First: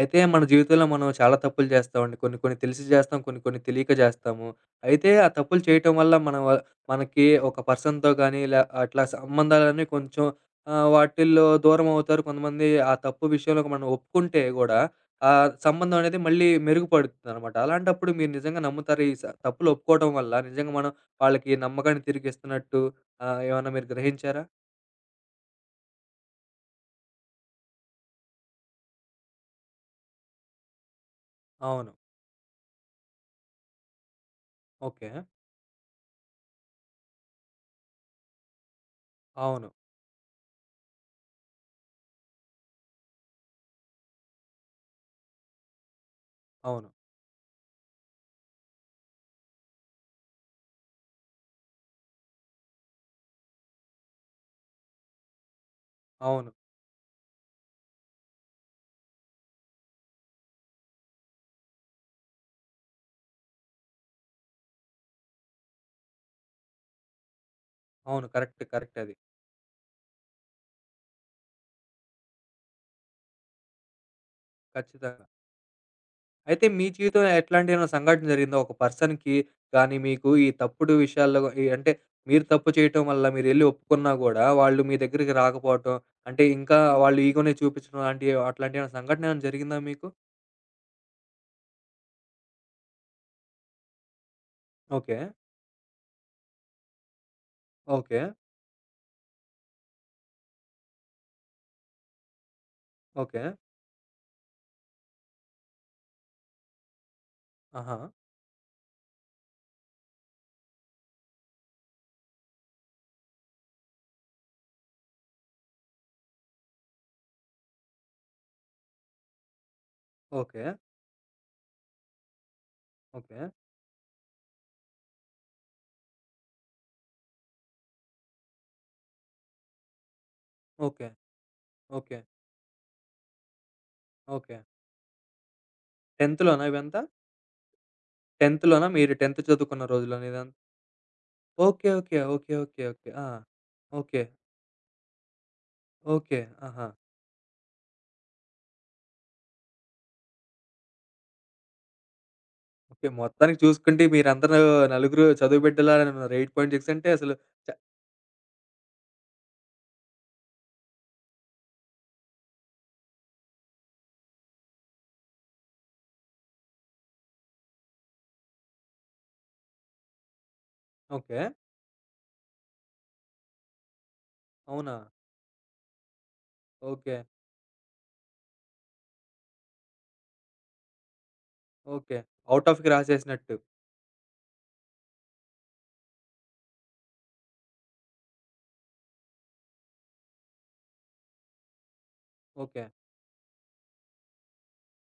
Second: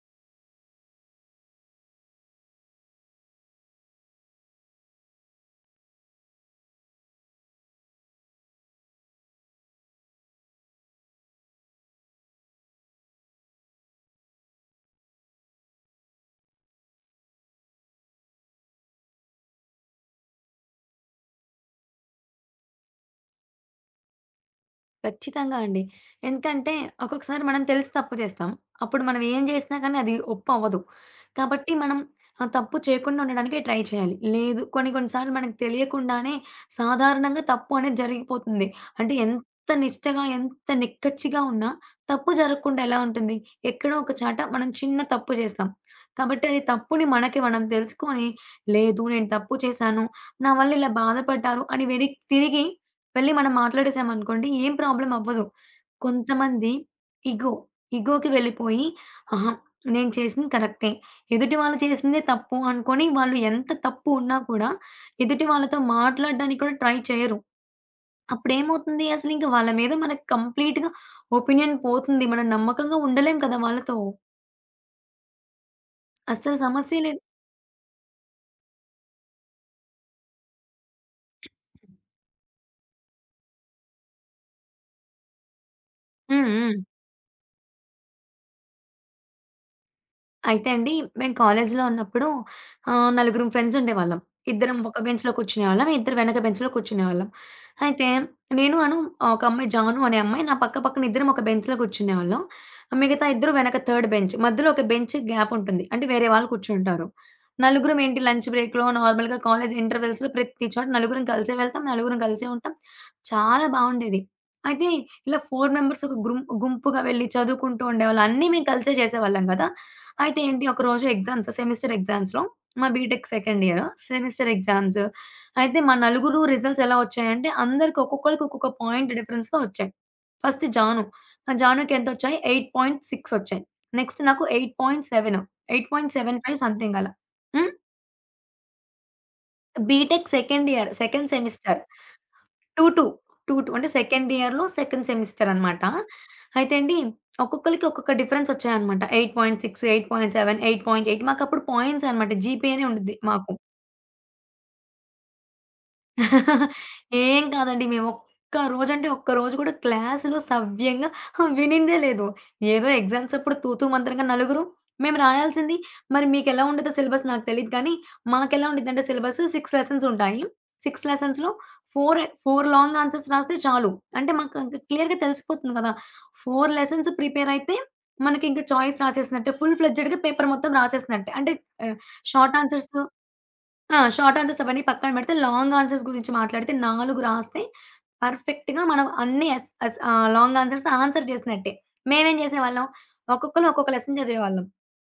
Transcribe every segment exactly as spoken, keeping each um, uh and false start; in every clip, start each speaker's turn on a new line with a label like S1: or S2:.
S1: అయితే మన జీవితంలో మనం చాలా తప్పులు చేస్తామండి. కొన్ని కొన్ని తెలిసి చేస్తాం. కొన్ని కొన్ని తెలియక చేస్తాము. అయితే ఆ తప్పులు చేయటం వల్ల మన వ మనకి ఒక పర్సన్‌తో గానీ ఇలా అట్లా సంబంధాలన్నీ కొంచెం ఆహ్, వాటిల్లో దూరం అవుతారు. కొంతమంది ఆ తప్పు విషయంలో మనం ఒప్పుకుంటే గూడా ఆ సంబంధం అనేది మళ్ళీ మెరుగుపడుతుందనమాట. అలాంటప్పుడు మీరు నిజంగా నమ్ముతారా? ఈ స తప్పులు ఒప్పుకోవడం వల్ల నిజంగా మనం వాళ్ళకి నమ్మకాన్ని తిరిగిస్తున్నట్టు ఆహ్, ఏమన్నా మీరు గ్రహించారా?
S2: ఖచ్చితంగా అండి. ఎందుకంటే ఒక్కొక్కసారి మనం తెలిసి తప్పు చేస్తాం. అప్పుడు మనం ఏం చేసినా కానీ అది ఒప్పవ్వదు. కాబట్టి
S1: అవును.
S2: మనం ఆ తప్పు చేయకుండా ఉండడానికే ట్రై చేయాలి. లేదు కొన్ని
S1: ఓకే.
S2: కొన్ని సార్లు మనకు తెలియకుండానే సాధారణంగా తప్పు అనేది జరిగిపోతుంది. అంటే
S1: అవును.
S2: ఎంత నిష్టగా, ఎంత నిక్కచ్చిగా ఉన్నా తప్పు జరగకుండా ఎలా ఉంటుంది? ఎక్కడో ఒక చోట మనం చిన్న తప్పు చేస్తాం. కాబట్టి అది
S1: అవును.
S2: తప్పుని మనకి మనం తెలుసుకొని లేదు నేను తప్పు చేశాను. నా వల్ల ఇలా బాధపడ్డారు అని వెనక్కి తిరిగి వెళ్ళి మనం మాట్లాడేసామనుకోండి ఏం ప్రాబ్లమ్ అవ్వదు.
S1: అవును.
S2: కొంతమంది ఇగో, ఇగోకి వెళ్ళిపోయి అహా! నేను చేసింది కరెక్టే. ఎదుటి వాళ్ళు చేసిందే తప్పు అనుకోని వాళ్ళు ఎంత తప్పు ఉన్నా కూడా ఎదుటి వాళ్ళతో మాట్లాడడానికి కూడా ట్రై చేయరు.
S1: అవును. కరెక్ట్. కరెక్ట్
S2: అప్పుడేమవుతుంది
S1: అది.
S2: అసలింక వాళ్ళ మీద మనకు కంప్లీట్‌గా ఒపీనియన్ పోతుంది. మనం నమ్మకంగా ఉండలేం కదా! వాళ్ళతో.
S1: ఖచ్చితంగా.
S2: అస్సలు
S1: అయితే మీ
S2: సమస్యే లేదు.
S1: జీవితంలో ఎట్లాంటి ఏమైనా సంఘటన జరిగిందా? ఒక పర్సన్‌కి గానీ, మీకు ఈ తప్పుడు విషయాల్లో ఈ అంటే మీరు తప్పు చేయటం వల్ల మీరెళ్లి ఒప్పుకున్నా గూడా, వాళ్ళు మీ దగ్గరికి రాకపోవటం, అంటే
S2: హ్మ్. హ్మ్.
S1: ఇంకా వాళ్ళు ఈగో‌నే చూపించడం లాంటివి అట్లాంటి ఏమైనా సంఘటన ఏమైనా జరిగిందా మీకు?
S2: అయితే అండి, మేము కాలేజీలో ఉన్నప్పుడు ఆహ్, నలుగురం ఫ్రెండ్స్ ఉండేవాళ్ళం. ఇద్దరం ఒక
S1: ఓకే.
S2: బెంచ్‌లో కూర్చునేవాళ్ళం. ఇద్దరు వెనక బెంచ్‌లో కూర్చునేవాళ్ళం. అయితే
S1: ఓకే.
S2: నేను అను ఒక అమ్మాయి జాను అనే అమ్మాయి నా పక్క పక్కన ఇద్దరం ఒక బెంచ్‌లో కూర్చునేవాళ్ళం. మిగతా
S1: ఓకే.
S2: ఇద్దరు వెనక థర్డ్ బెంచ్. మధ్యలో ఒక బెంచ్ గ్యాప్ ఉంటుంది. అంటే వేరే వాళ్ళు కూర్చుంటారు.
S1: ఆహా!
S2: నలుగురం ఏంటి లంచ్ బ్రేక్‌లో నార్మల్‌గా కాలేజ్ ఇంటర్వెల్స్‌లో ప్రతి చోట నలుగురం కలిసే వెళ్తాం. నలుగురం కలిసే ఉంటాం. చాలా బావుండేది. అయితే ఇలా నలుగురు మెంబర్స్ ఒక గ్రుం గుంపుగా వెళ్లి చదువుకుంటూ ఉండేవాళ్ళం. అన్నీ మేము కలిసే చేసేవాళ్ళం గదా! అయితే ఏంటి
S1: ఓకే.
S2: ఒకరోజు ఎగ్జామ్స్ సెమిస్టర్ ఎగ్జామ్స్‌లో మా BTech
S1: okay.
S2: Second year semester exams. అయితే మా నలుగురు రిజల్ట్స్ ఎలా వచ్చాయంటే అందరికి ఒక్కొక్కళ్ళకి ఒక్కొక్క పాయింట్ డిఫరెన్స్‌తో వచ్చాయి. ఫస్ట్ జాను.
S1: ఓకే.
S2: ఆ జానుకి
S1: ఓకే.
S2: ఎంతొచ్చాయి ఎనిమిది పాయింట్ ఆరు వచ్చాయి. నెక్స్ట్ నాకు
S1: ఓకే.
S2: ఎనిమిది పాయింట్ ఏడు
S1: 10థ్
S2: ఎనిమిది పాయింట్ ఏడు ఐదు
S1: లోనా
S2: సంథింగ్
S1: ఇవంతా?
S2: అలా. హ్మ్.
S1: 10థ్ లోనా? మీరు 10థ్ చదువుకున్న రోజుల్లోనా
S2: బీటెక్
S1: ఇదంతా?
S2: Second year second semester.
S1: Okay. Okay. Okay. Okay.
S2: రెండు, రెండు.
S1: ఓకే. ఆ!
S2: రెండు, రెండు అంటే
S1: ఓకే.
S2: సెకండ్ ఇయర్‌లో సెకండ్ సెమిస్టర్ అనమాట.
S1: ఓకే.
S2: అయితే
S1: ఆహా!
S2: అండి ఒక్కొక్కళ్ళకి ఒక్కొక్క డిఫరెన్స్ వచ్చాయన్నమాట. ఎనిమిది పాయింట్ ఆరు, ఎనిమిది పాయింట్ ఏడు, ఎనిమిది పాయింట్ ఎనిమిది మాకప్పుడు పాయింట్స్ అనమాట. జీపీఏనే
S1: ఓకే.
S2: ఉండిద్ది మాకు.
S1: మొత్తానికి చూసుకుంటే మీరందరూ నలుగురు చదువు బిడ్డలన్నారు. ఎనిమిది పాయింట్ ఆరు అంటే అసలు
S2: ఏం
S1: చ
S2: కాదండి. మేమొక్క రోజంటే ఒక్క రోజు కూడా క్లాస్‌లో సవ్యంగా వినిందే లేదు. ఏదో ఎగ్జామ్స్ అప్పుడు తూతూ మంత్రంగా నలుగురు మేము రాయాల్సింది మరి మీకెలా ఉంటదో సిలబస్ నాకు తెలీదు కానీ, మాకెలా ఉండిద్దంటే సిలబస్ ఆరు లెసన్స్ ఉంటాయి. ఆరు
S1: ఓకే.
S2: లెసన్స్‌లో నాలుగు నాలుగు లాంగ్ ఆన్సర్స్ రాస్తే చాలు. అంటే మాకు ఇంక
S1: అవునా?
S2: క్లియర్‌గా తెలిసిపోతుంది కదా! నాలుగు లెసన్స్
S1: ఓకే.
S2: ప్రిపేర్ అయితే మనకి ఇంక చాయిస్ రాసేసినట్టే. ఫుల్ ఫ్లెడ్జెడ్‌గా పేపర్ మొత్తం రాసేసినట్టే. అంటే ఆహ్,
S1: ఓకే.
S2: షార్ట్
S1: ఔట్ ఆఫ్‌కి
S2: ఆన్సర్స్
S1: రాసేసినట్టు.
S2: ఆ! షార్ట్ ఆన్సర్స్ అవన్నీ పక్కన పెడితే, లాంగ్ ఆన్సర్స్ గురించి మాట్లాడితే నాలుగు రాస్తే పర్ఫెక్ట్‌గా మనం అన్ని యస్ యస్ ఆహ్, లాంగ్ ఆన్సర్స్ ఆన్సర్ చేసినట్టే. మేమేం
S1: ఓకే.
S2: చేసేవాళ్ళం, ఒక్కొక్కళ్ళం ఒక్కొక్క లెసన్ చదివేవాళ్ళం.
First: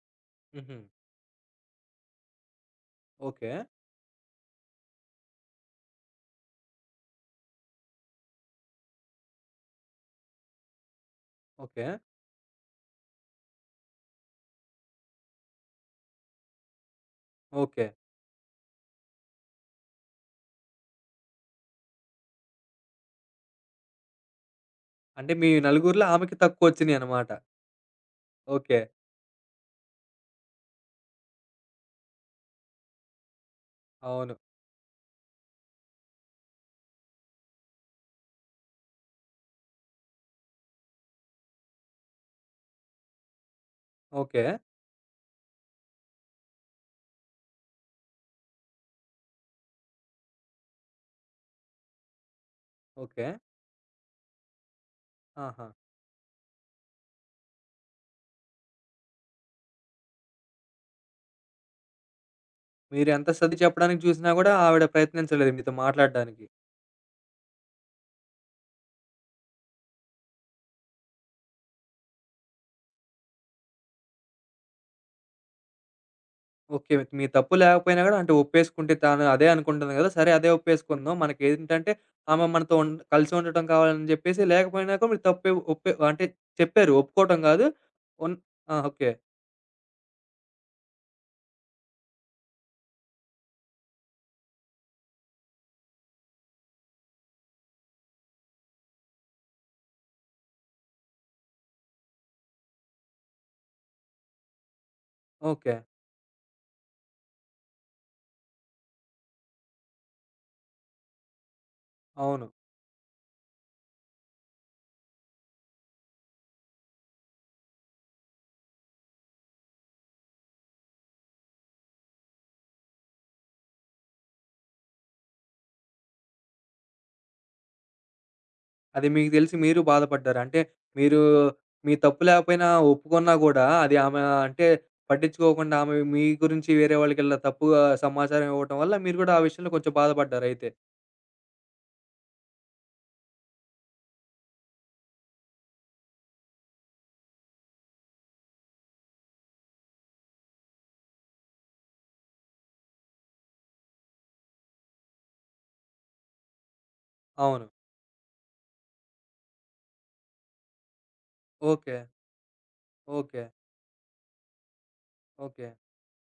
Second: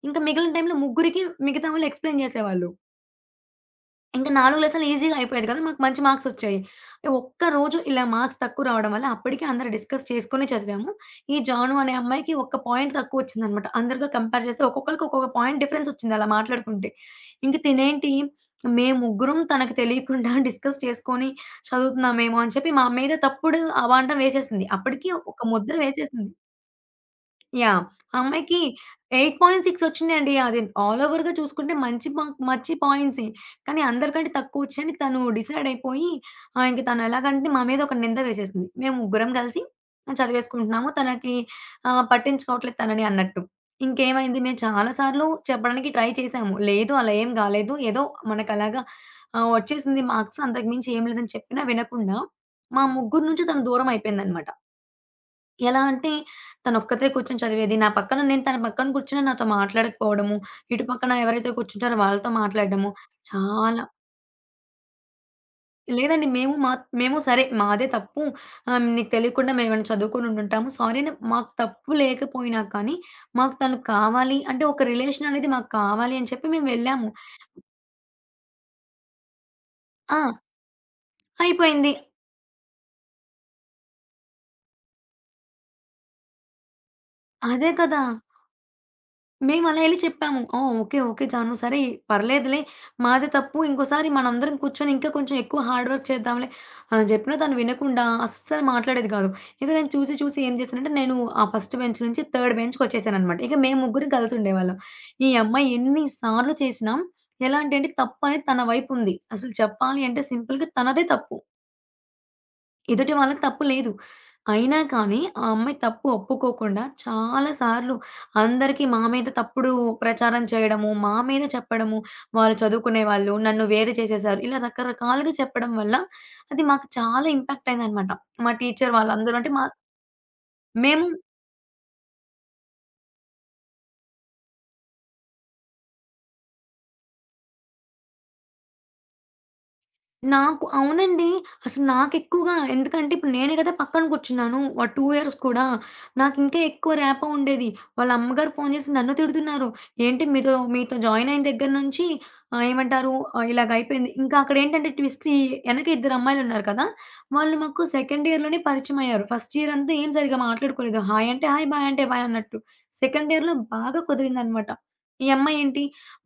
S2: ఇంకా మిగిలిన టైంలో
S1: హుహు.
S2: ముగ్గురికి మిగతా వాళ్ళు ఎక్స్‌ప్లెయిన్ చేసేవాళ్ళు.
S1: ఓకే.
S2: ఇంకా నాలుగు లెసన్‌లు ఈజీగా అయిపోయేది కదా! మాకు మంచి మార్క్సొచ్చాయి. ఒక్కరోజు ఇలా మార్క్స్ తక్కువ రావడం వల్ల అప్పటికి అందరూ డిస్కస్ చేసుకొని చదివాము. ఈ జాను
S1: ఓకే.
S2: అనే అమ్మాయికి ఒక్క పాయింట్ తక్కువొచ్చిందనమాట. అందరితో కంపేర్ చేస్తే ఒక్కొక్కళ్ళకి ఒక్కొక్క పాయింట్ డిఫరెన్సొచ్చింది అలా మాట్లాడుకుంటే. ఇంక
S1: ఓకే.
S2: తినేంటి మేము ముగ్గురం తనకు తెలియకుండా డిస్కస్ చేసుకొని చదువుతున్నామేమో అని చెప్పి మా మీద తప్పుడు అబాండం వేసేసింది. అప్పటికి
S1: అంటే
S2: ఒక
S1: మీ
S2: ముద్ర
S1: నలుగురిలో
S2: వేసేసింది.
S1: ఆమెకి తక్కువొచ్చినియనమాట.
S2: యాహ్! ఆ అమ్మాయికి
S1: ఓకే.
S2: ఎనిమిది పాయింట్ ఆరు వచ్చినాయండి. అది ఆల్ ఓవర్‌గా చూసుకుంటే మంచి మార్క్ మంచి పాయింట్సే. కానీ అందరికంటే
S1: అవును.
S2: తక్కువొచ్చాయని తను డిసైడ్ అయిపోయి ఆహ్, ఇంక తను ఎలాగంటే మా మీద ఒక నింద వేసేసింది. మేము ముగ్గురం కలిసి చదివేసుకుంటున్నాము. తనకి ఆహ్, పట్టించుకోవట్లేదు తనని అన్నట్టు. ఇంకేమైంది
S1: ఓకే.
S2: మేము చాలా సార్లు చెప్పడానికి ట్రై చేశాము. లేదు అలా ఏం కాలేదు. ఏదో మనకలాగా ఆహ్, వచ్చేసింది మార్క్స్ అంతకు మించి ఏం లేదని చెప్పినా వినకుండా మా ముగ్గురు
S1: ఓకే.
S2: నుంచి తను దూరం అయిపోయిందన్నమాట.
S1: ఆహా!
S2: ఎలా అంటే తనొక్కతే కూర్చొని చదివేది. నా పక్కన నేను తన పక్కన కూర్చున్నా నాతో మాట్లాడకపోవడము. ఇటు పక్కన ఎవరైతే కూర్చుంటారో వాళ్ళతో మాట్లాడడము.
S1: మీరెంత సర్ది
S2: చాలా
S1: చెప్పడానికి చూసినా గూడా ఆవిడ ప్రయత్నించలేదు మీతో
S2: లేదండి.
S1: మాట్లాడడానికి.
S2: మేము మా మేము సరే మాదే తప్పు. ఆహ్, నీకు తెలియకుండా మేమేమైనా చదువుకొని ఉండుంటాము. సారీ అని మాకు తప్పు లేకపోయినా కానీ, మాకు తను కావాలి అంటే ఒక రిలేషన్ అనేది మాకు కావాలి అని చెప్పి మేము
S1: ఓకే.
S2: వెళ్ళాము.
S1: మీ తప్పు లేకపోయినా గూడా అంటే ఒప్పేసుకుంటే తాను అదే అనుకుంటుంది గదా!
S2: ఆ!
S1: సరే అదే ఒప్పేసుకుందాం. మనకేంటంటే
S2: అయిపోయింది.
S1: ఆమె మనతో ఉన్ కలిసి ఉండటం కావాలని జెప్పేసి లేకపోయినా కూడా మీరు తప్పే ఒప్పే అంటే చెప్పారు. ఒప్పుకోవటం గాదు.
S2: అదే కదా!
S1: ఉన్ ఆ! ఓకే.
S2: మేమలా ఎళ్లి చెప్పాము. "ఓహ్! ఓకే. ఓకే. జాను సరే పర్లేదులే. మాదే తప్పు. ఇంకోసారి మనందరం కూర్చొని ఇంకా కొంచెం ఎక్కువ హార్డ్ వర్క్ చేద్దాంలే" అని చెప్పినా తను వినకుండా అస్సలు మాట్లాడేది కాదు. ఇక నేను చూసి చూసి ఏం చేశానంటే నేను ఆ ఫస్ట్ బెంచ్ నుంచి థర్డ్ బెంచ్‌కొచ్చేసాననమాట. ఇక మేము ముగ్గురం కలిసుండేవాళ్ళం. ఈ అమ్మాయి
S1: ఓకే.
S2: ఎన్ని సార్లు చేసినా ఎలాంటి అంటే తప్పనేది తన వైపుంది. అసలు చెప్పాలి అంటే సింపుల్‌గా తనదే తప్పు.
S1: అవును.
S2: ఎదుటి వాళ్ళకి తప్పు లేదు. అయినా కానీ ఆ అమ్మాయి తప్పు ఒప్పుకోకుండా చాలా సార్లు అందరికీ మా మీద తప్పుడు ప్రచారం చేయడము, మా మీద చెప్పడము, వాళ్ళు చదువుకునేవాళ్ళు, నన్ను వేరు చేసేసారు. ఇలా రకరకాలుగా చెప్పడం వల్ల అది మాకు చాలా ఇంపాక్ట్ అయిందనమాట. మా టీచర్
S1: అది మీకు
S2: వాళ్ళందరూ అంటే
S1: తెలిసి
S2: మా
S1: మీరు బాధపడ్డారు. అంటే
S2: మేము
S1: మీరు మీ తప్పు లేకపోయినా ఒప్పుకున్నా గూడా అది ఆమె అంటే పట్టించుకోకుండా ఆమె మీ గురించి వేరే వాళ్ళకిలా తప్పుగా సమాచారం ఇవ్వటం వల్ల మీరు గూడా ఆ విషయంలో కొంచెం
S2: నాకు
S1: బాధపడ్డారయితే.
S2: అవునండి. అసలు నాకెక్కువగా ఎందుకంటే ఇప్పుడు నేనే కదా పక్కన కూర్చున్నాను. వ రెండు ఇయర్స్ కూడా. నాకింకా ఎక్కువ ర్యాపో ఉండేది. వాళ్ళ అమ్మగారు ఫోను చేసి నన్ను తిడుతున్నారు. "ఏంటి మీతో మీతో జాయిన్ అయిన దగ్గర నుంచి ఆహ్, ఏమంటారు ఆహ్, ఇలాగయిపోయింది." ఇంకా అక్కడేంటంటే ట్విస్ట్ ఈ వెనక ఇద్దరమ్మాయిలున్నారు కదా! వాళ్ళు
S1: అవును.
S2: మాకు సెకండ్ ఇయర్‌లోనే పరిచయమయ్యారు. ఫస్ట్ ఇయర్ అంతా ఏం సరిగ్గా మాట్లాడుకోలేదు. హాయ్ అంటే హాయ్, బాయ్
S1: ఓకే.
S2: అంటే బాయ్ అన్నట్టు. Second
S1: okay.
S2: ఇయర్‌లో బాగా కుదిరిందనమాట. ఈ
S1: ఓకే.
S2: అమ్మాయేంటి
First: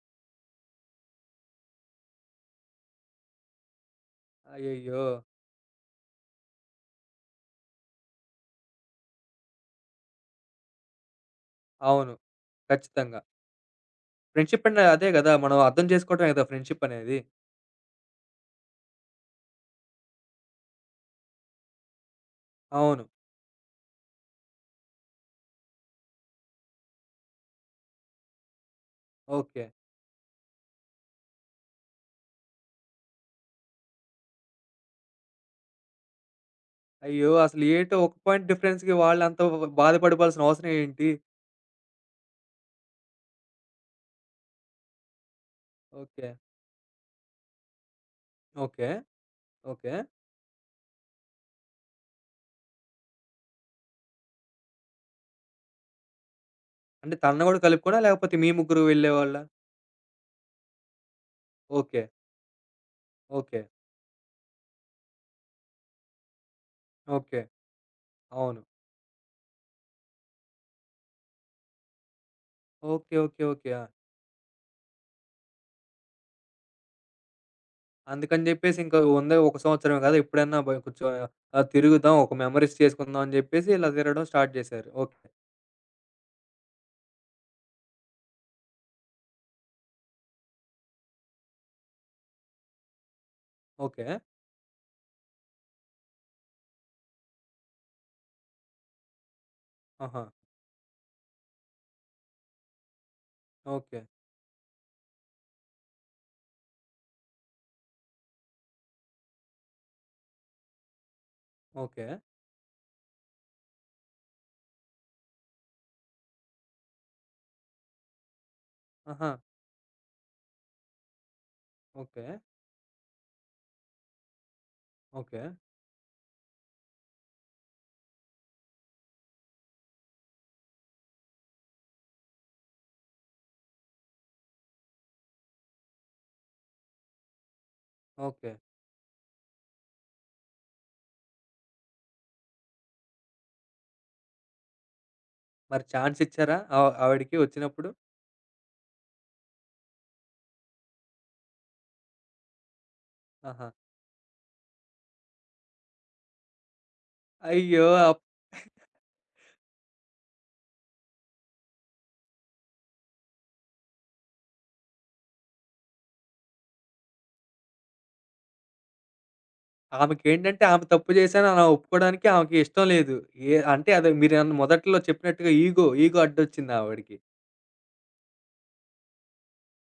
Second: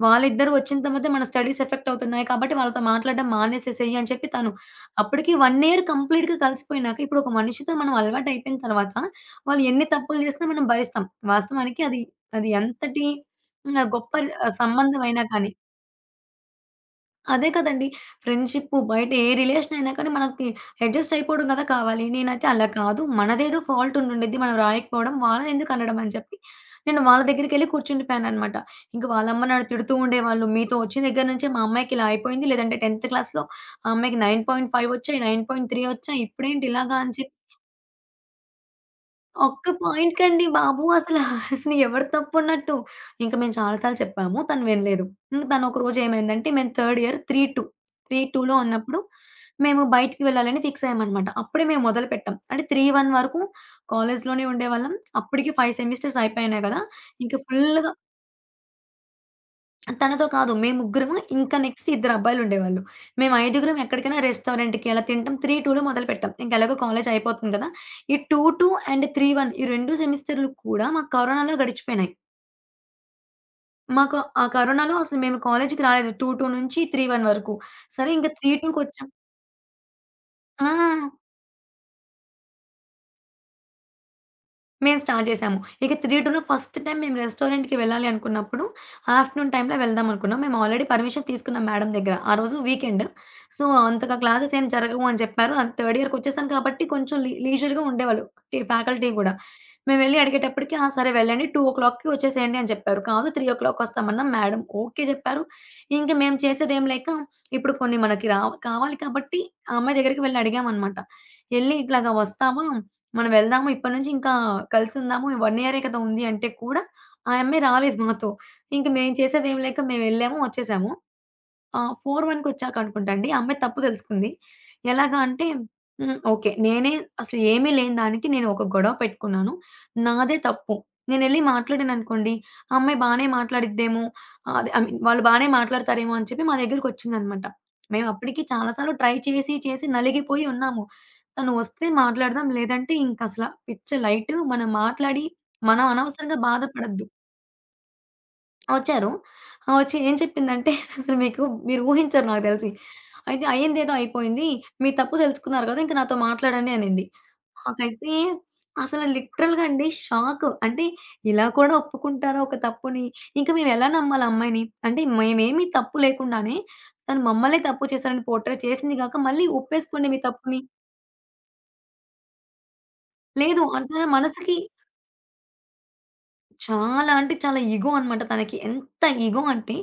S2: వాళ్ళిద్దరూ వచ్చిన తర్వాత మన స్టడీస్ ఎఫెక్ట్ అవుతున్నాయి కాబట్టి వాళ్ళతో మాట్లాడడం మానేసేసేయి అని చెప్పి తను.
S1: అయ్యయ్యో!
S2: అప్పటికి ఒక ఇయర్ కంప్లీట్‌గా కలిసిపోయినాక ఇప్పుడు ఒక మనిషితో మనం అలవాటు అయిపోయిన తర్వాత వాళ్ళు ఎన్ని తప్పులు చేసినా మనం భరిస్తాం. వాస్తవానికి అది
S1: అవును.
S2: అది ఎంతటి
S1: ఖచ్చితంగా.
S2: హ్మ్. గొప్ప ఆహ్,
S1: ఫ్రెండ్‌షిప్ అంటే అదే
S2: సంబంధమైనా
S1: గదా!
S2: కానీ.
S1: మనం అర్థం చేసుకోవటమే గదా! ఫ్రెండ్‌షిప్ అనేది.
S2: అదే కదండీ! ఫ్రెండ్‌షిప్పు బయట ఏ రిలేషన్ అయినా కానీ మనకి అడ్జస్ట్ అయిపోవడం కదా కావాలి. నేనైతే అలా కాదు.
S1: అవును.
S2: మనదేదో ఫాల్ట్ ఉండుండిద్ది. మనం రాయకపోవడం. వాళ్ళని ఎందుకు అనడం అని చెప్పి నేను వాళ్ళ దగ్గరికెళ్ళి కూర్చుండిపోయాననమాట. ఇంక వాళ్ళమ్మ
S1: ఓకే.
S2: నన్ను తిడుతూ ఉండేవాళ్ళు. మీతో వచ్చిన దగ్గర నుంచే మా అమ్మాయికి ఇలా అయిపోయింది. లేదంటే 10థ్ క్లాస్‌లో ఆ అమ్మాయికి తొమ్మిది పాయింట్ ఐదు వచ్చాయి. తొమ్మిది పాయింట్ మూడు వచ్చాయి. ఇప్పుడేంటి ఇలాగా అని
S1: అయ్యో!
S2: చెప్పి
S1: అసలు ఏటో ఒక పాయింట్ డిఫరెన్స్‌కి వాళ్ళంత
S2: ఒక్క పాయింట్‌కండి
S1: బాధపడిపోవాల్సిన అవసరం
S2: బాబు
S1: ఏంటి?
S2: అసల అసలు ఎవరు తప్పున్నట్టు. ఇంక మేము చాలా సార్లు చెప్పాము. తను వినలేదు. ఇంక తను ఒకరోజు
S1: ఓకే.
S2: ఏమైందంటే మేము థర్డ్ ఇయర్ మూడు, రెండు మూడు, 2లో
S1: ఓకే.
S2: ఉన్నప్పుడు మేము
S1: ఓకే.
S2: బయటికి వెళ్ళాలని ఫిక్స్ అయ్యామనమాట. అప్పుడే మేము మొదలుపెట్టాం. అంటే మూడు, ఒకటి వరకు కాలేజ్‌లోనే ఉండేవాళ్ళం. అప్పటికి ఐదు సెమిస్టర్స్ అయిపోయినాయి గదా!
S1: అంటే
S2: ఇంక
S1: తనని గూడా
S2: ఫుల్‌గా
S1: కలుపుకోనా? లేకపోతే మీ ముగ్గురు వెళ్ళేవాళ్ళా?
S2: తనతో కాదు. మేము ముగ్గురము ఇంకా నెక్స్ట్
S1: ఓకే.
S2: ఇద్దరబ్బాయిలుండేవాళ్ళు. మేము
S1: ఓకే.
S2: ఐదుగురం ఎక్కడికైనా రెస్టారెంట్‌కి అలా తింటాం. మూడు, 2లో మొదలుపెట్టాం. ఇంక ఎలాగో కాలేజ్
S1: ఓకే.
S2: అయిపోతుంది కదా! ఈ రెండు,
S1: అవును.
S2: రెండు అండ్ మూడు, ఒకటి ఈ రెండు సెమిస్టర్‌లు కూడా మాకు కరోనాలో గడిచిపోయినాయి.
S1: ఓకే. ఓకే. ఓకే. ఆ!
S2: మాకు ఆ కరోనాలో అసలు మేము కాలేజ్‌కి రాలేదు. రెండు, రెండు నుంచి మూడు, ఒకటి వరకు. సరే ఇంక మూడు,
S1: అందుకని జెప్పేసి ఇంకా
S2: 2కొచ్చాం
S1: ఉందే ఒక సంవత్సరమే గదా! ఎప్పుడన్నా
S2: ఆ!
S1: బ కొంచెం ఆహ్, తిరుగుదాం, ఒక మెమోరీస్ చేసుకుందాం అని జెప్పేసి ఇలా తిరగడం స్టార్ట్ జేశారు.
S2: మేము
S1: ఓకే.
S2: స్టార్ట్ జేశాము. ఇక మూడు ఫస్ట్ టైమ్ మేము రెస్టారెంట్‌కి వెళ్ళాలి అనుకున్నప్పుడు ఆఫ్టర్‌నూన్ టైమ్‌లో వెళ్దాం అనుకున్నాం. మేము ఆల్రెడీ పర్మిషన్ తీసుకున్నాం మేడం దగ్గర. ఆ రోజు వీకెండ్. So,
S1: okay.
S2: అంతగా క్లాసెస్ ఏం జరగవు అని చెప్పారు. అండ్ థర్డ్ ఇయర్‌కొచ్చేసాను కాబట్టి కొంచెం లీ లీజర్‌గా ఉండేవాళ్ళు టీ ఫ్యాకల్టీ గూడా. మేము వెళ్లి
S1: ఆహా!
S2: అడిగేటప్పటికి, "ఆ! సరే వెళ్ళండి. 2:00కి వచ్చేసేయండి" అని చెప్పారు. కాదు మూడు గంటలకు
S1: ఓకే.
S2: వస్తామన్నాం మేడం. ఓకే చెప్పారు. ఇంక మేము చేసేదేం లేక ఇప్పుడు కొన్ని మనకి రావ్ కావాలి కాబట్టి ఆ అమ్మాయి దగ్గరికి వెళ్లి అడిగామనమాట. ఎళ్లి
S1: ఓకే.
S2: ఇట్లాగా వస్తావా? మనం వెళ్దాము. ఇప్పటి నుంచి ఇంకా కలిసుందాము. ఒక ఇయరే కదా! ఉంది అంటే కూడా, ఆ అమ్మాయి రాలేదు మాతో. ఇంక మేము
S1: ఆహా!
S2: చేసేదేం లేక మేమెళ్ళాము, వచ్చేసాము. ఆ!
S1: ఓకే.
S2: నాలుగు ఒకటి అనుకుంటా అండి. ఆ అమ్మాయి తప్పు తెలుసుకుంది. ఎలాగా
S1: ఓకే.
S2: అంటే హ్మ్. ఓకే. నేనే అసలు ఏమీ లేని దానికి నేను ఒక గొడవ పెట్టుకున్నాను. నాదే తప్పు. నేనెళ్లి మాట్లాడాననుకోండి, ఆ అమ్మాయి బానే మాట్లాడిద్దేమో, ఆహ్, అదే ఐ మీన్ వాళ్ళు బానే మాట్లాడతారేమో అని చెప్పి మా దగ్గరికొచ్చిందనమాట. మేము అప్పటికి
S1: ఓకే.
S2: చాలా సార్లు ట్రై చేసి, చేసి నలిగిపోయి ఉన్నాము. తను వస్తే మాట్లాడదాం, లేదంటే ఇంకసల పిచ్చ లైటు. మనం మాట్లాడి
S1: మరి
S2: మనం అనవసరంగా
S1: ఛాన్సిచ్చారా? ఆవ్
S2: బాధపడొద్దు.
S1: ఆవిడకి వచ్చినప్పుడు?
S2: వచ్చారు. ఆ! వచ్చి ఏం చెప్పిందంటే అసలు మీకు మీరు ఊహించరు నాకు తెలిసి. అయితే
S1: ఆహా!
S2: అయిందేదో అయిపోయింది. మీ తప్పు తెలుసుకున్నారు కదా! ఇంక నాతో మాట్లాడండి అనింది.
S1: అయ్యో!
S2: నాకైతే
S1: అప్
S2: అసలు లిటరల్‌గా అండి షాకు. అంటే ఇలా కూడా ఒప్పుకుంటారా ఒక తప్పుని? ఇంక మేమెలా నమ్మాలి ఆ అమ్మాయిని? అంటే మేమేమి తప్పు లేకుండానే తను మమ్మల్నే తప్పు చేశారని పోర్ట్రే చేసింది గాక మళ్ళీ ఒప్పేసుకోండి మీ తప్పుని.
S1: ఆమెకేంటంటే ఆమె తప్పు చేశానని ఆమె ఒప్పుకోవడానికి ఆమెకి ఇష్టం లేదు. ఏ
S2: లేదు
S1: అంటే
S2: అంటే
S1: అదే మీరన్
S2: మనసుకి
S1: మొదట్లో చెప్పినట్టుగా ఈగో, ఈగో అడ్డొచ్చింది
S2: చాలా
S1: ఆవిడకి.
S2: అంటే చాలా ఇగో అనమాట తనకి. ఎంత ఇగో అంటే,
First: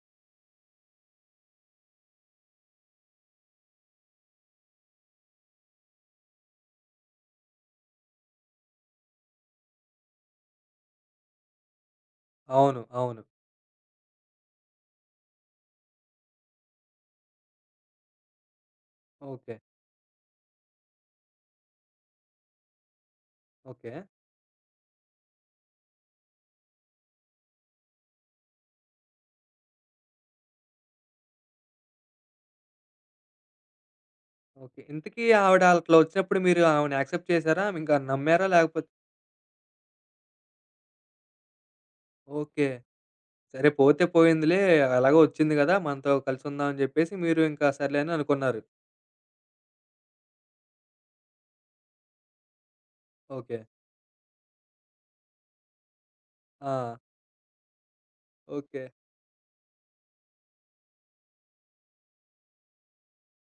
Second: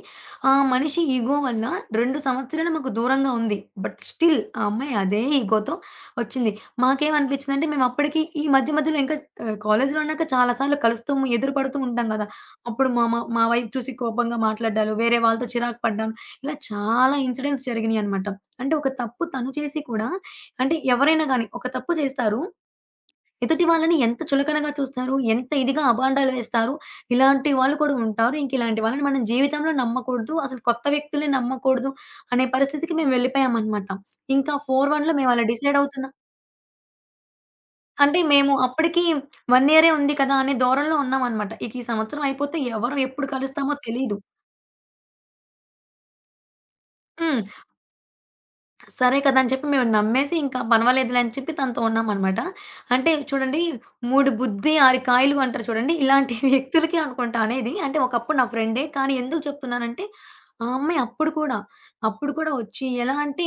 S2: ఆ మనిషి ఇగో వల్ల రెండు సంవత్సరాలు మాకు దూరంగా ఉంది. బట్ స్టిల్ ఆ అమ్మాయి అదే ఇగోతో వచ్చింది. మాకేమనిపించిందంటే మేమప్పటికి ఈ మధ్య మధ్యలో ఇంకా ఆహ్, కాలేజ్‌లో ఉన్నాక చాలా సార్లు కలుస్తాము, ఎదురు పడుతూ ఉంటాం గదా!
S1: అవును.
S2: అప్పుడు మా మా
S1: అవును.
S2: మా వైపు చూసి కోపంగా మాట్లాడ్డాలు, వేరే వాళ్ళతో చిరాకు పడ్డాం. ఇలా చాలా ఇన్సిడెంట్స్ జరిగినియనమాట. అంటే ఒక తప్పు తను
S1: ఓకే.
S2: చేసి కూడా అంటే ఎవరైనా గానీ ఒక తప్పు చేస్తారు ఎదుటి
S1: ఓకే.
S2: వాళ్ళని ఎంత చులకనగా చూస్తారు, ఎంత ఇదిగా అబాండాలు వేస్తారు. ఇలాంటి వాళ్ళు కూడా ఉంటారు. ఇంక ఇలాంటి వాళ్ళని మనం జీవితంలో నమ్మకూడదు. అసలు కొత్త వ్యక్తుల్ని నమ్మకూడదు అనే పరిస్థితికి మేము వెళ్ళిపోయామనమాట. ఇంకా నాలుగు,
S1: ఓకే.
S2: 1లో
S1: ఇంతకీ
S2: మేము అలా
S1: ఆవిడ
S2: డిసైడ్
S1: అట్లా
S2: అవుతున్నాం.
S1: వచ్చినప్పుడు మీరు ఆమెని యాక్సెప్ట్ చేశారా? ఇంకా
S2: అంటే
S1: నమ్మారా?
S2: మేము
S1: లేకపోతే
S2: అప్పటికి ఒక ఇయరే ఉంది కదా! అనే ధోరణిలో ఉన్నామనమాట. ఇక ఈ సంవత్సరం అయిపోతే
S1: ఓకే.
S2: ఎవరు ఎప్పుడు
S1: సరే
S2: కలుస్తామో
S1: పోతే
S2: తెలీదు.
S1: పోయిందిలే ఎలాగో వచ్చింది గదా! మనతో కలిసుందాం అని జెప్పేసి మీరు
S2: హ్మ్.
S1: ఇంకా సర్లే అని అనుకున్నారు.
S2: సరే కదా! అని చెప్పి మేము నమ్మేసి ఇంకా పర్వాలేదులే అని చెప్పి తనతో ఉన్నామనమాట. అంటే
S1: ఓకే.
S2: చూడండి మూడు బుద్ధి ఆరు కాయలు అంటారు చూడండి. ఇలాంటి
S1: ఆ!
S2: వ్యక్తులకే అనుకుంటా అనేది. అంటే ఒకప్పుడు నా
S1: ఓకే.
S2: ఫ్రెండే కానీ ఎందుకు చెప్తున్నానంటే ఆ అమ్మాయి అప్పుడు కూడా, అప్పుడు కూడా వచ్చి ఎలా అంటే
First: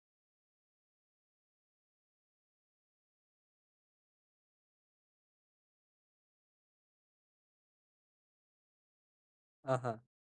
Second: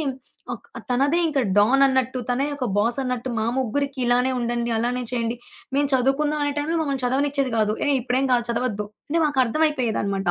S2: ఒక్ తనదే ఇంకా డాన్ అన్నట్టు, తనే ఒక బాస్ అన్నట్టు మా ముగ్గురికి ఇలానే ఉండండి, అలానే చేయండి. మేము చదువుకుందాం అనే టైంలో మమ్మల్ని చదవనిచ్చేది కాదు. "ఏయ్! ఇప్పుడేం కాదు చదవద్దు" అంటే మాకు
S1: ఆహా!
S2: అర్థమైపోయేదనమాట.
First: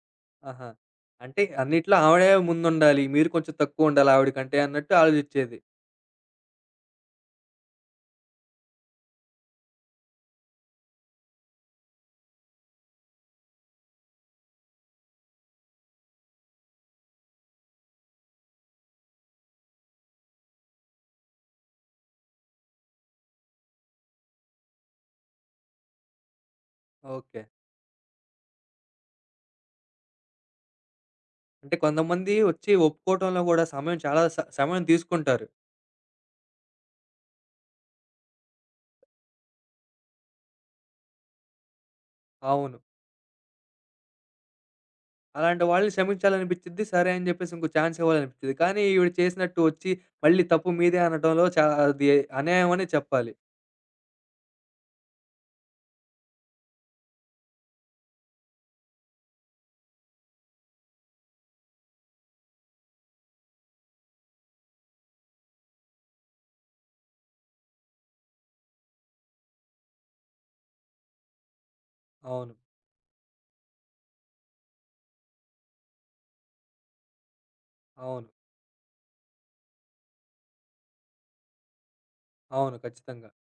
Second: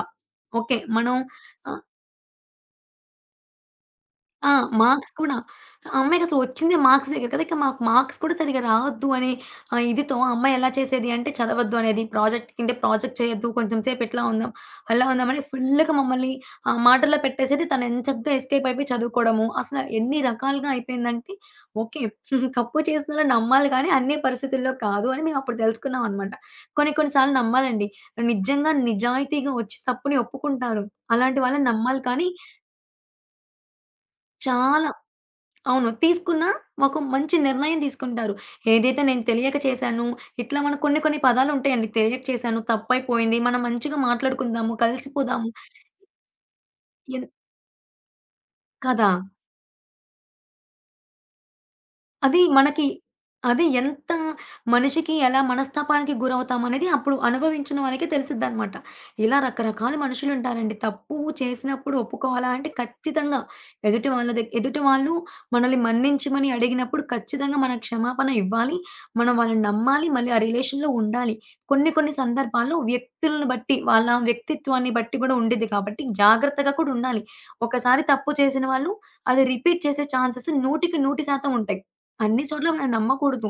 S1: ఆహా!
S2: ఓకే. మనం
S1: అంటే
S2: ఆ!
S1: అన్నిట్లో ఆవిడే ముందుండాలి. మీరు కొంచెం తక్కువుండాలి
S2: ఆ!
S1: ఆవిడకంటే అన్నట్టు
S2: మార్క్స్ కూడా.
S1: ఆలోచిచ్చేది.
S2: ఆ అమ్మాయికి అసలు వచ్చిందే మార్క్స్ దగ్గర కదా! ఇక మాకు మార్క్స్ కూడా సరిగ్గా రావద్దు అనే ఆహ్, ఇదితో ఆ అమ్మాయి ఎలా చేసేది అంటే చదవద్దు అనేది. ప్రాజెక్ట్ అంటే ప్రాజెక్ట్ చేయొద్దు. కొంచెం సేపు ఇట్లా ఉందాం, అలా ఉందాం అని ఫుల్‌గా మమ్మల్ని ఆ మాటల్లో పెట్టేసేది. తను ఎంచక్కా ఎస్కేప్ అయిపోయి చదువుకోవడము. అసలు ఎన్ని రకాలుగా అయిపోయిందంటే ఓకే. తప్పు చేస్తున్నారని నమ్మాలి కానీ అన్ని పరిస్థితుల్లో కాదు అని మేము అప్పుడు తెలుసుకున్నాం అనమాట. కొన్ని కొన్ని సార్లు
S1: ఓకే.
S2: నమ్మాలండి. నిజంగా నిజాయితీగా వచ్చి తప్పుని ఒప్పుకుంటారు. అలాంటి వాళ్ళని
S1: అంటే
S2: నమ్మాలి కానీ
S1: కొంతమంది వచ్చి ఒప్పుకోవటంలో గూడా సమయం చాలా స సమయం
S2: చాలా
S1: తీసుకుంటారు.
S2: అవును. తీసుకున్నా ఒక మంచి నిర్ణయం తీసుకుంటారు. ఏదైతే నేను తెలియక చేశాను, ఇట్లా మనకు కొన్ని కొన్ని పదాలుంటాయండి. తెలియక చేశాను,
S1: అవును.
S2: తప్పైపోయింది, మనం మంచిగా మాట్లాడుకుందాము, కలిసిపోదాము.
S1: అలాంటి వాళ్ళని క్షమించాలనిపిచ్చిద్ది. సరే అని
S2: ఎన్
S1: జెప్పేసి ఇంకో ఛాన్స్ ఇవ్వాలనిపిచ్చిద్ది. కానీ
S2: కదా!
S1: ఈవిడ చేసినట్టు వచ్చి మళ్ళీ తప్పు మీదే అనటంలో చా అది
S2: అది
S1: అన్యాయం
S2: మనకి
S1: అనే చెప్పాలి.
S2: అది ఎంత మనిషికి ఎలా మనస్తాపానికి గురవుతామనేది అప్పుడు అనుభవించిన వాళ్ళకే తెలిసిద్దనమాట. ఇలా రకరకాల మనుషులుంటారండి. తప్పు చేసినప్పుడు ఒప్పుకోవాలా అంటే ఖచ్చితంగా ఎదుటి వాళ్ళ దగ్ ఎదుటి వాళ్ళు మనల్ని మన్నించమని అడిగినప్పుడు ఖచ్చితంగా మనం క్షమాపణ ఇవ్వాలి. మనం వాళ్ళని నమ్మాలి. మళ్ళీ ఆ రిలేషన్‌లో ఉండాలి. కొన్ని కొన్ని
S1: అవును.
S2: సందర్భాల్లో వ్యక్తులను బట్టి, వాళ్ళ వ్యక్తిత్వాన్ని బట్టి గూడా ఉండిద్ది కాబట్టి జాగ్రత్తగా కూడా ఉండాలి. ఒకసారి
S1: అవును.
S2: తప్పు చేసిన వాళ్ళు అది రిపీట్ చేసే ఛాన్సెస్ 100కి వంద శాతం ఉంటాయి. అన్ని చోట్ల
S1: అవును.
S2: మనం
S1: ఖచ్చితంగా.
S2: నమ్మకూడదు.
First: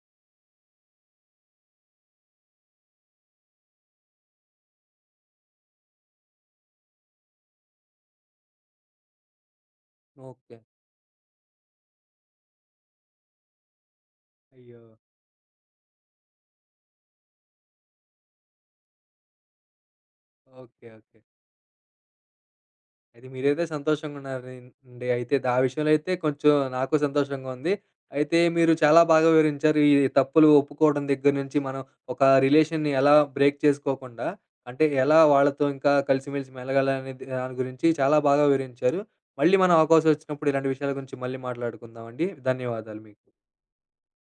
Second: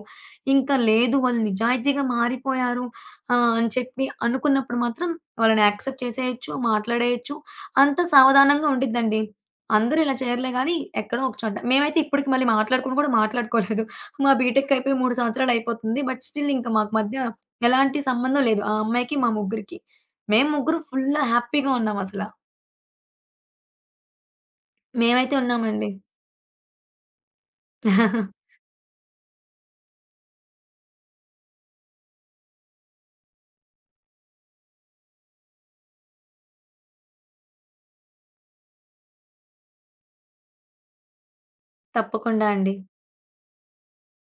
S2: ఇంకా లేదు వాళ్ళు నిజాయితీగా మారిపోయారు ఆహ్, అని చెప్పి అనుకున్నప్పుడు మాత్రం వాళ్ళని యాక్సెప్ట్ చేసేయొచ్చు, మాట్లాడేయొచ్చు. అంత సావధానంగా ఉండిద్దండి. అందరూ ఇలా చేయరులే
S1: ఓకే.
S2: గానీ ఎక్కడో ఒక చోట. మేమైతే ఇప్పటికి మళ్ళీ మాట్లాడుకొని కూడా మాట్లాడుకోలేదు. మా బీటెక్
S1: అయ్యో!
S2: అయిపోయి మూడు సంవత్సరాలు అయిపోతుంది. బట్ స్టిల్ ఇంకా మాకు మధ్య ఎలాంటి సంబంధం లేదు. ఆ అమ్మాయికి, మా ముగ్గురికి. మేము ముగ్గురు
S1: ఓకే.
S2: Full
S1: okay.
S2: హ్యాపీగా ఉన్నామసల.
S1: అయితే మీరైతే సంతోషంగున్నారండి.
S2: మేమైతే
S1: అయితే దా ఆ విషయంలో
S2: ఉన్నామండి.
S1: అయితే కొంచెం నాకు సంతోషంగా ఉంది. అయితే మీరు చాలా బాగా వివరించారు. ఈ తప్పులు ఒప్పుకోవడం దగ్గర నుంచి మనం ఒక రిలేషన్‌ని ఎలా బ్రేక్ చేసుకోకుండా, అంటే ఎలా వాళ్ళతో ఇంకా కలిసిమెలిసి మెలగాలనే దాని గురించి చాలా బాగా వివరించారు. మళ్ళీ మనం అవకాశం వచ్చినప్పుడు ఇలాంటి విషయాల గురించి మళ్ళీ మాట్లాడుకుందామండి.
S2: తప్పకుండా అండి.
S1: ధన్యవాదాలు మీకు.